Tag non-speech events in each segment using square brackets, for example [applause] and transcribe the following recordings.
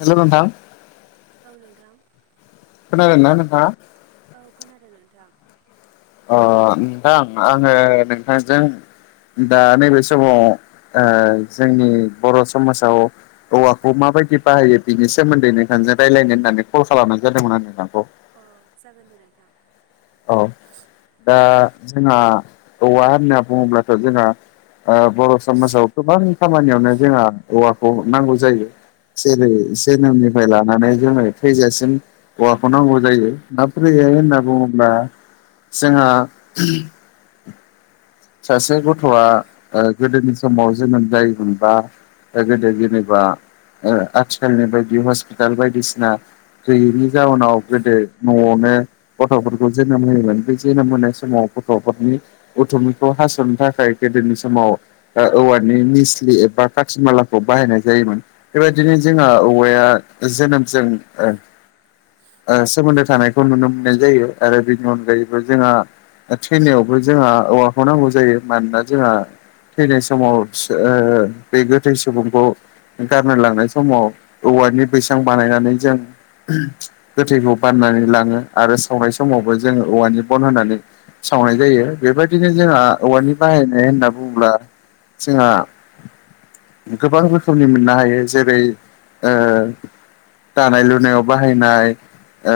Hello नोंथां। औ नोंथां। खोनादोंना नोंथाङा? औ खोनादों नोंथां। अ नोंथां आङो नोंथांजों दा नैबे ओ समाव ओ जोंनि बर' समाजाव औवाखौ माबायदि बाहायो बिनि सोमोन्दै नोंथांजों रायलायनो होननानै कल खालामनाय जादोंमोन आरो नोंथांखौ। अ' जागोन दे नोंथां। औ दा जोंहा औवा होनना बुङोब्लाथ' जोंहा ओ बर' समाजाव गोबां खामानियावनो जोंहा औवाखौ नांगौ जायो। जेरै औ जोनोमनिफ्राय लानानै जोङो थैजासिम औवाखौ नांगौ जायो। माब्रै हाय औ होनना बुङोब्ला जोंहा सासे गथ'आ ओ गोदोनि समाव जोनोम जायोमोनबा गोदो जेनेबा ओ आथिखालनि बायदि हस्पिटाल बायदिसिना गैयैनि जाउनाव गोदो न'आवनो गथ'फोरखौ जोनोम होयोमोन, बे जोनोम होनाय समाव गथ'फोरनि अथुमै खौ हास'नो थाखाय गोदोनि समाव ओ औवानि मिस्लि एबा खाथि मालाखौ बाहायनाय जायोमोन। बेबायदिनो जोंहा औवाया जोनोमजों ओ ओ सोमोन्दो थानायखौ नुनो मोननाय जायो, आरो बेनि अनगायैबो जोंहा थैनायावबो जोंहा औवाखौ नांगौ जायो मानोना जोंहा थैनाय समाव ओ बे गोथै सुबुंखौ गारनो लांनाय समाव औवानि बैसां बानायनानै जों गोथैखौ बाननानै लाङो आरो सावनाय समावबो जोङो औवानि बन होनानै सावनाय जायो बेबायदिनो जोंहा औवानि बाहायनाय होनना बुङोब्ला जोंहा गोबां रोखोमनि मोननो हायो जेरै ओ दानाय लुनायाव बाहायनाय ओ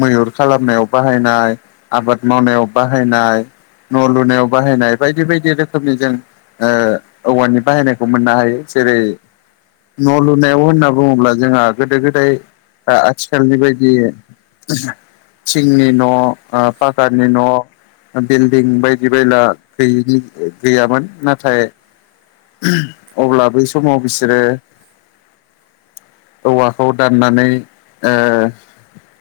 मैहुर खालामनायाव बाहायनाय, आबाद मावनायाव बाहायनाय न' लुनायाव बाहायनाय बायदि बायदि रोखोमनि जों ओ औवानि बाहायनायखौ मोननो हायो जेरै न' लुनायाव होनना बुङोब्ला जोंहा गोदो गोदाय ओ आथिखालनि बायदि थिंनि न' ओ फाकानि न' बिल्डिं बायदि बायला गैयिनि गैयामोन नाथाय अब्ला बै समाव बिसोरो औवाखौ दाननानै ओ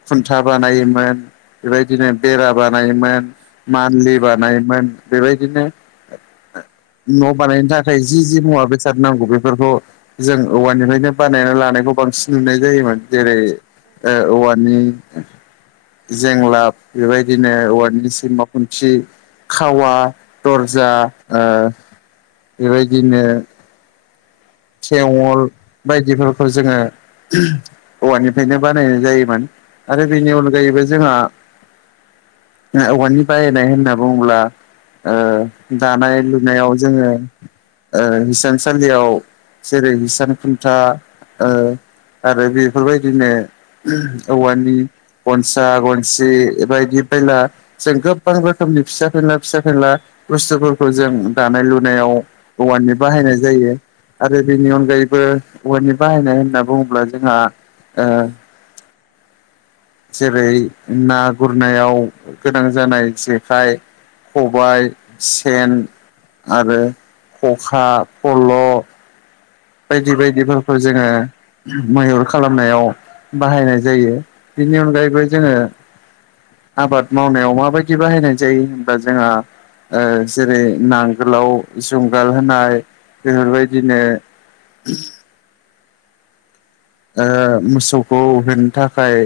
खुन्था बानायोमोन बेबायदिनो बेरा बानायोमोन मानलि बानायोमोन बेबायदिनो न' बानायनो थाखाय जि जि मुवा बेसाद नांगौ बेफोरखौ जों औवानिफ्रायनो बानायना लानायखौ बांसिन नुनाय जायोमोन जेरै ओ औवानि जेंलाब बेबायदिनो औवानि [unintelligible] [unintelligible] खावा दर्जा ओ बेबायदिनो थेवल बायदिफोरखौ जोङो औवानिफ्रायनो बानायनाय जायोमोन आरो बेनि अनगायैबो जोंहा औवानि बायायनाय होनना बुङोब्ला ओ दानाय लुनायाव जोङो हिसानसालियाव जेरै हिसान खुन्था आरो बेफोरबायदिनो औवानि गनसा गनसे बेबायदि बैला जों गोबां रोखोमनि फिसा फेनला फिसा फेनला बुस्थुफोरखौ जों दानाय लुनायाव औवानि बाहायनाय जायो आरो बेनि उम अनगायैबो औवानि बाहायनाय होनना बुङोब्ला जोंहा जेरै ना गुरनायाव गोनां जानाय जेखाइ खबाय सेन आरो खखा फल' बायदि बायदिफोरखौ जोङो मैहुर खालामनायाव बाहायनाय जायो बिनि अनगायैबो जोङो आबाद मावनायाव माबायदि बाहायनाय जायो होनबा जोंहा ओ जेरै नांगोलाव जुंगाल होनाय बेफोरबायदिनो उ ओ मोसौखौ होननो थाखाय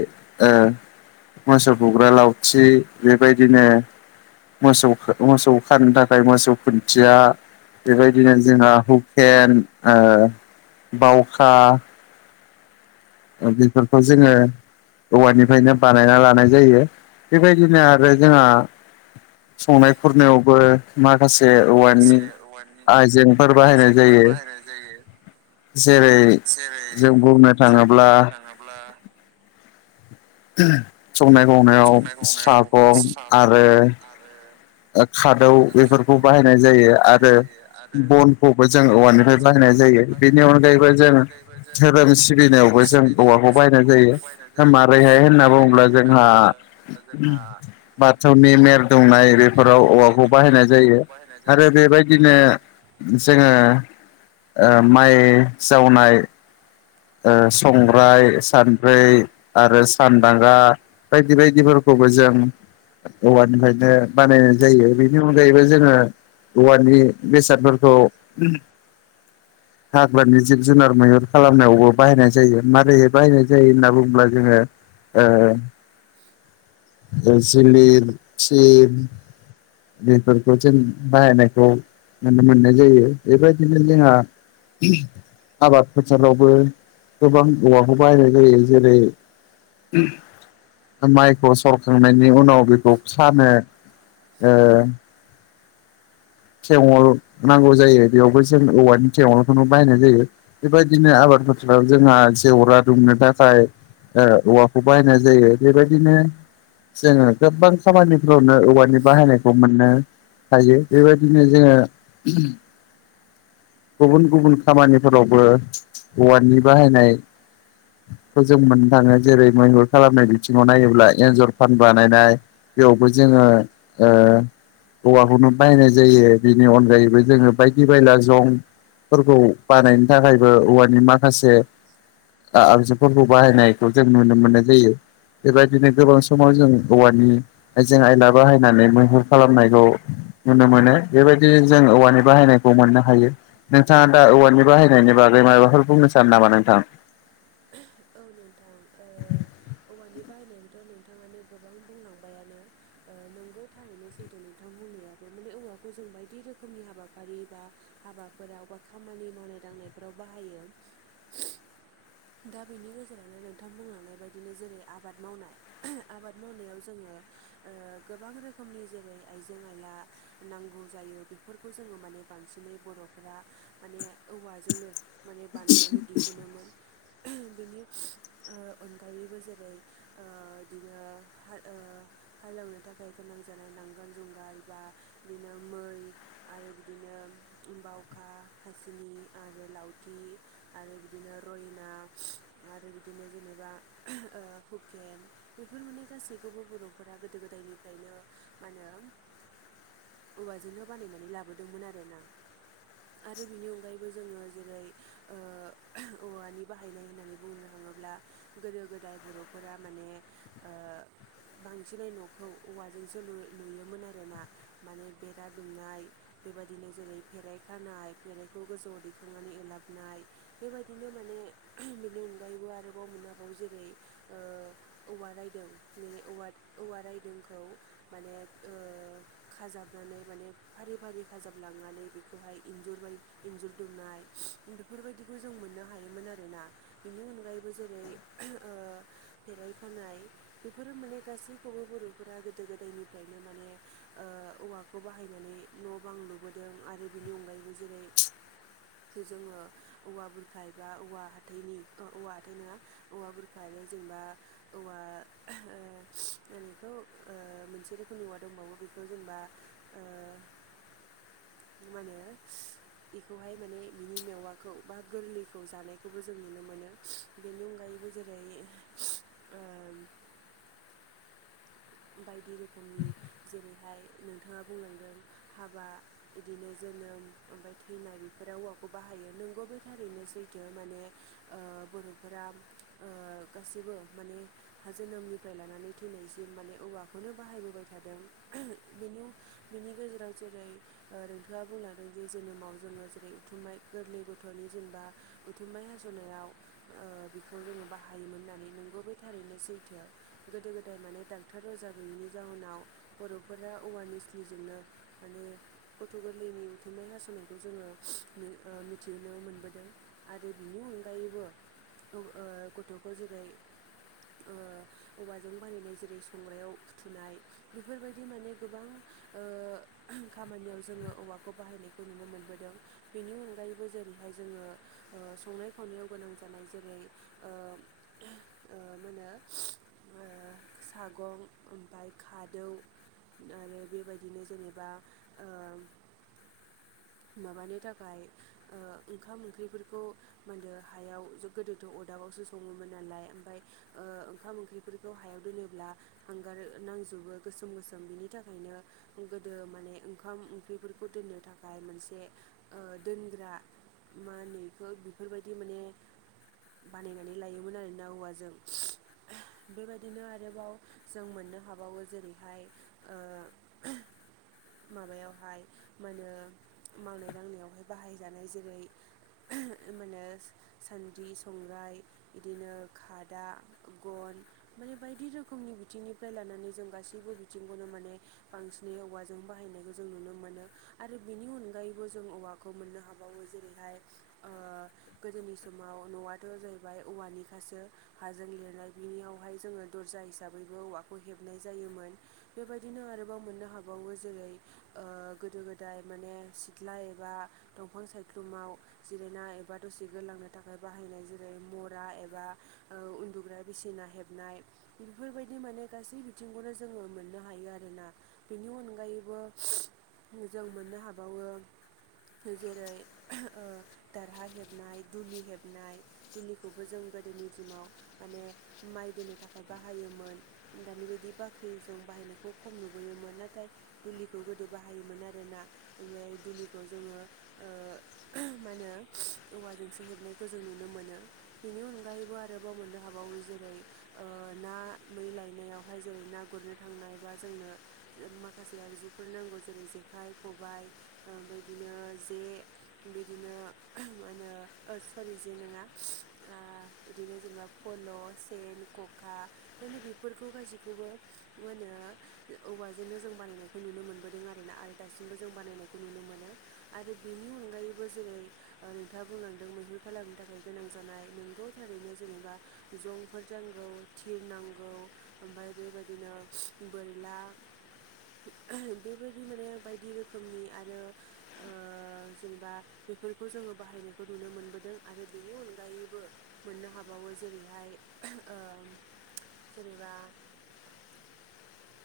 ओ मोसौ बुग्रा लावथि बेबायदिनो मोसौ मोसौ खानो थाखाय मोसौ खुन्थिया बेबायदिनो जोंहा हुकेन ओ बावखा बेफोरखौ जोङो औवानिफ्रायनो बानायना लानाय जायो बेबायदिनो आरो जोंहा संनाय खुरनायावबो माखासे औवानि माखासे औवानि आइजेंफोर बाहायनाय आइजेंफोर जायो बाहायनाय जायो जेरै जेरै जों बुंनो जों थाङोब्ला बुंनो थाङोब्ला संनाय खावनायाव संनाय खावनायाव सागं सागं आरो आरो खादौ बेफोरखौ खादौ बाहायनाय बेफोरखौ जायो बाहायनाय आरो जायो आरो बनखौबो जों बनखौबो औवानिफ्राय जों बाहायनाय जायो औवानिफ्राय बाहायनाय बेनि जायो अनगायैबो बेनि जों अनगायैबो जों धोरोम धोरोम सिबिनायावबो जों सिबिनायावबो औवाखौ जों बायनाय औवाखौ बाहायनाय जायो मारैहाय दा होनना मारैहाय बुङोब्ला होनना जोंहा बुङोब्ला जोंहा बाथौनि मेर दुमनाय बाथौनि मेल बेफोराव दंनाय औवाखौ बेफोराव बाहायनाय जायो औवाखौ बाहायनाय आरो जायो बेबायदिनो आरो जोङो ओ माइ जावनाय ओ संग्राय सानब्रै आरो सानदांगा बायदि बायदिफोरखौबो जों औवानिफ्रायनो माने जायो बेनि अनगायैबो जोङो औवानि बेसादफोरखौ हाग्रानि जिब जुनार मैहुर खालामनायावबो बाहायनाय जायो मारै बाहायनाय जायो होनना बुङोब्ला जोङो ए जलिर थिल बेफोरखौ जों बाहायनायखौ नुनो मोननाय जायो बेबायदिनो जोंहा आबाद फोथारावबो गोबां औवाखौ बाहायनाय जायो जेरै माइखौ सरखांनायनि उनाव बेखौ सानो ओ थेवल नांगौ जायो बेयावबो जों औवानि थेवलखौनो बाहायनाय जायो। बेबायदिनो आबाद फोथाराव जोंहा जेवरा दुमनो थाखाय ओ औवाखौ बाहायनाय जायो बेबायदिनो जोङो गोबां खामानिफ्रावनो औवानि बाहायनायखौ मोननो हायो। बेबायदिनो जोङो गुबुन गुबुन खामानिफोरावबो औवानि बाहायनाय खौ जों मोननो थाङो जेरै मैहुर खालामनाय बिथिङाव नायोब्ला एन्जर फान बानायनाय बेयावबो जोङो ओ औवाखौनो बाहायनाय जायो बेनि अनगायैबो जोङो बायदि बायला जं फोरखौ बानायनो थाखायबो औवानि माखासे आगजुफोरखौ बाहायनायखौ जों नुनो मोननाय जायो। बेबायदिनो गोबां समाव जों औवानि आइजें- आयला बाहायनानै मैहुर खालामनायल' नुनो मोनो बेबायदि जों औवानि बाहायनायखौ मोननो हायो। नोंथाङा दा औवनि बाहायनायनि बागै माबाफोर बुंनो सानो नामा नोंथां। औ नोंथां ओ औवानि बाहायनायनिथ' नोंथाङानो गोबां बुंलांबायानो ओ नोंगौ थारैनो जिथु नोंथां बुंनायाबो माने औवाखौ जों बायदि रोखोमनि हाबाफारि एबा हाबाफोराव बा खामानि मावनाय दांनायफोराव बाहायो। दा बेनि गेजेरावनो नोंथां बुंलांनाय बायदिनो जेरै आबाद मावनाय आबाद मावनायाव जोङो ओ गोबां रोखोमनि जेरै आइजें आइला नांगौ जायो बेफोरखौ जोङो माने बांसिनै बर'फोरा माने औवाजोंनो माने बानायनानै दिहुनोमोन। बेनि ओ अनगायैबो जेरै ओ इदिनो हार ओ हाल एवनो थाखाय गोनां जानाय नांगाल जुंगार बा बिदिनो मै आरो बिदिनो बावखा खासिनि आरो लावथि आरो बिदिनो रयना आरो बिदिनो जेनेबा ओ हुकेन बेफोर माने गासैखौबो बर'फोरा गोदो गोदायनिफ्रायनो मा होनो औवाजोंनो बानायनानै लाबोदोंमोन आरोना। आरो बिनि अनगायैबो जोङो जेरै ओ औवानि बाहायनाय होननानै बुंनो थाङोब्ला गोदो गोदाय बर'फोरा माने ओ बांसिनै न'खौ औवाजोंसो लु लुयोमोन आरोना माने बेरा दुमनाय बेबायदिनो जेरै फेराइ खानाय फेराइखौ गोजौआव दैखांनानै ओलाबनाय बेबायदिनो माने बेनि अनगायैबो आरोबाव मोनाबाव जेरै ओ औवा रायदों [unintelligible] औवा रायदोंखौ माने ओ खाजाबनानै माने फारि- फारि खाजाबलांनानै बेखौहाय इन्जुर इन्जुर दुमनाय बेफोरबायदिखौ जों मोननो हायोमोन आ रोना बिनि अनगायैबो जेरै ओ फेरायफानाय बेफोरो माने गासैखौबो बर'फोरा गोदो गोदायनिफ्रायनो माने ओ औवाखौ बाहायनानै न' बां लुबोदों आरो बेनि अनगायैबो जेरै जोङो औवा बुरखा एबा औवा हाथैयनि ओ औवा हाथैय नङा औवा बुरखा आरो जेनेबा औवा ओ मा होनो इखौ ओ मोनसे रोखोमनि औवा दंबावो बेखौ जेनेबा ओ मा होनो बेखौहाय माने बिनि मेवाखौ बा गोरलैखौ जानाय खौबो जों नुनो मोनो बेनि अनगायैबो जेरै ओ बायदि रोखोमनि जेरैहाय नोंथाङा बुंलांदों हाबा बिदिनो जोनोम ओमफफ्राय थैनाय बेफोराव औौवाखौ बाहायो नोंगौ बे थारैनो सैथो माने ओ बरोफोरा ओ गासिबो माने हा जोनोमनिफ्राय लानानै थैनायसिम माने औवाखौनो बाहायबोबाय थादों [unintelligible] बेनि बेनि गेजेराव जेरै ओ नोंथाङा बुंलांदों जि जोनोमाव जोङो जेरै उथुमबाय गोरलै गथ'नि जेनेबा उथुमाइ हास'नायाव ओ बेखौ जोङो बाहायोमोन होननानै नोंगौ बे थारैनो सैथो। गोदो गोदाय माने दां थार रजा गैयैनि जाहोनाव बर'फोरा अवारनेस्लिजोंनो माने गथ' गोरलैनि खुनाइ हास'नायखौ जोङो ओ मिथिहोननो मोनबोदों। आरो बिनि अनगायैबो दं ओ गथ'फोर जेरै ओ औवाजों बानायनाय जेरै संग्रायाव फुथुनाय बेफोरबायदि माने गोबां ओ खामानियाव जोङो औवाखौ बाहायनायखौ नुनो मोनबोदों। बेनि अनगायैबो जेरैहाय जोङो। ओ संनाय खावनायाव गोनां जानाय जेरै ओ [unintelligible] ओ मानो [unintelligible] सागं ओमफ्राय खादौ आरो बेबायदिनो जेनेबा ओ माबानो थाखाय ओ ओंखाम ओंख्रिफोरखौ दो हायाव गोदोथ' अरदाबावसो सङोमोन नालाय ओमफ्राय ओ ओंखाम ओंख्रिफोरखौ हायाव दोनो। ब्ला हांगार नांजोबो गोसोम गोसोम बिनि थाखायनो गोदो माने ओंखाम ओंख्रिफोरखौ दोननो थाखाय मोनसे ओ दोनग्रा मा होनो इखौ बेफोरबायदि माने बानायनानै लायोमोन आरोना हौवाजों बेबायदिनो आरो आरोबाव जों मोननो हाबावो जेरैहाय ओ माबायावहाय मा होनो मावनाय दांनायावहाय बाहायजानाय जेरै मानो सान्दि संग्राय बिदिनो खादा गन माने बायदि रोखोमनि बिथिंनिफ्राय लानानै जों गासैबो बिथिंखौनो माने बांसिनै औवाजों बाहायनायखौ जों नुनो मोनो आरो बेनि अनगायैबो जों औवाखौ खौ मोननो हाबावो जेरैहा‌‌य ओ गोदोनि समाव न'आथ' जाहैबाय औवानि खासो हाजों लिरनाय बिनियावहाय जोङो दरजा हिसाबैबो औवाखौ हेबनाय जायोमोन बेबायदिनो आरोबाव मोननो हाबावो जेरै ओ गोदो गोदाय माने सिथ्ला एबा दंफां सायख्लुमाव जिरायना एबा दसे गोलांनो थाखाय बाहायनाय जेरै मरा एबा ओ उन्दुग्रााया बिसिना हेबनाय बेफोरबायदि माने गासै बिथिंखौनो जोङो मोननो हायो आरोना। बेनि अनगायैबो जों मोननो हाबावो जेरै ओ दारहा हेबनाय दुलि हेबनाय दुलिखौबो जों गोदोनि दिनाव माने माइ दोनो थाखाय बाहायोमोन दानि बायदि बाख्रिजों बाहायनायखौ खम नुबोयोमोन नाथाय दुलिखौ गोदो बाहायोमोन आरोना ओमफ्राय दुलिखौ जोङो। ओ‌ मा होनो औवाजोंसो हेबनायखौ जों नुनो मोनो। बेनि अनगायैबो आरोबाव मोननो हाबावो जेरै ओ ना मै लायनायावहाय जेरै ना गुरनो थांनाय बा जोंनो माखासे आगजुफोर नांगौ जेरै जेखाइ खबाय ओ बादिनो जे बिदिनो मा होनो ओ सरि जे नङा बिदिनो जेनेबा पल' सेन खखा ओंखायनो बेफोरखौ गासैखौबो मा होनो औवाजोंनो जों बानायनाय खौ नुनो मोनबोदों आरो ना आरो दासिमबो जों बानायनायखौ नुनो मोनो आरो बेनि अनगायैबो जेरै ओ नोंथाङा बुंलांदों मैहुर खालामनो थाखाय गोनां जानाय। नंगौ थारैनो जेनेबा जंफोर नांगौ थिर नांगौ ओमफ्राय बेबायदिनो बोरला बेबायदि माने बायदि रोखोमनि आरो ओ जेनेबा बेफोरखौ जोङो बाहायनायखौ नुनो मोनबोदों आरो बेनि अनगायैबो मोननो हाबावो जेरैहाय ओ जेनेबा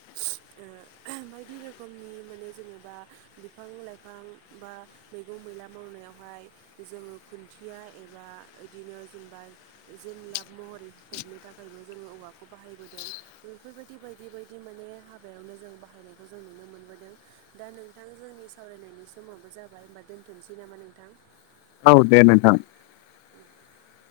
[unintelligible] ओ बायदि रोखोमनि माने जेनेबा बिफां लाइफां बा मैगं मैला मावनायावहाय जोङो खुन्थिया एबा बिदिनो जेनबा जेन लाब महरै हेबनो थाखायबो जोङो औवाखौ बाहायबोदों बेफोरबायदि बायदि बायदि बिदि माने हाबायावनो जों बाहायनायखौ जों नुनो मोनबोदों। दा नोंथां जोंनि सावरायनायनि समाबो जाबाय होमबा दोनथ'नोसै नामा नोंथां? औ दे नोंथां। उ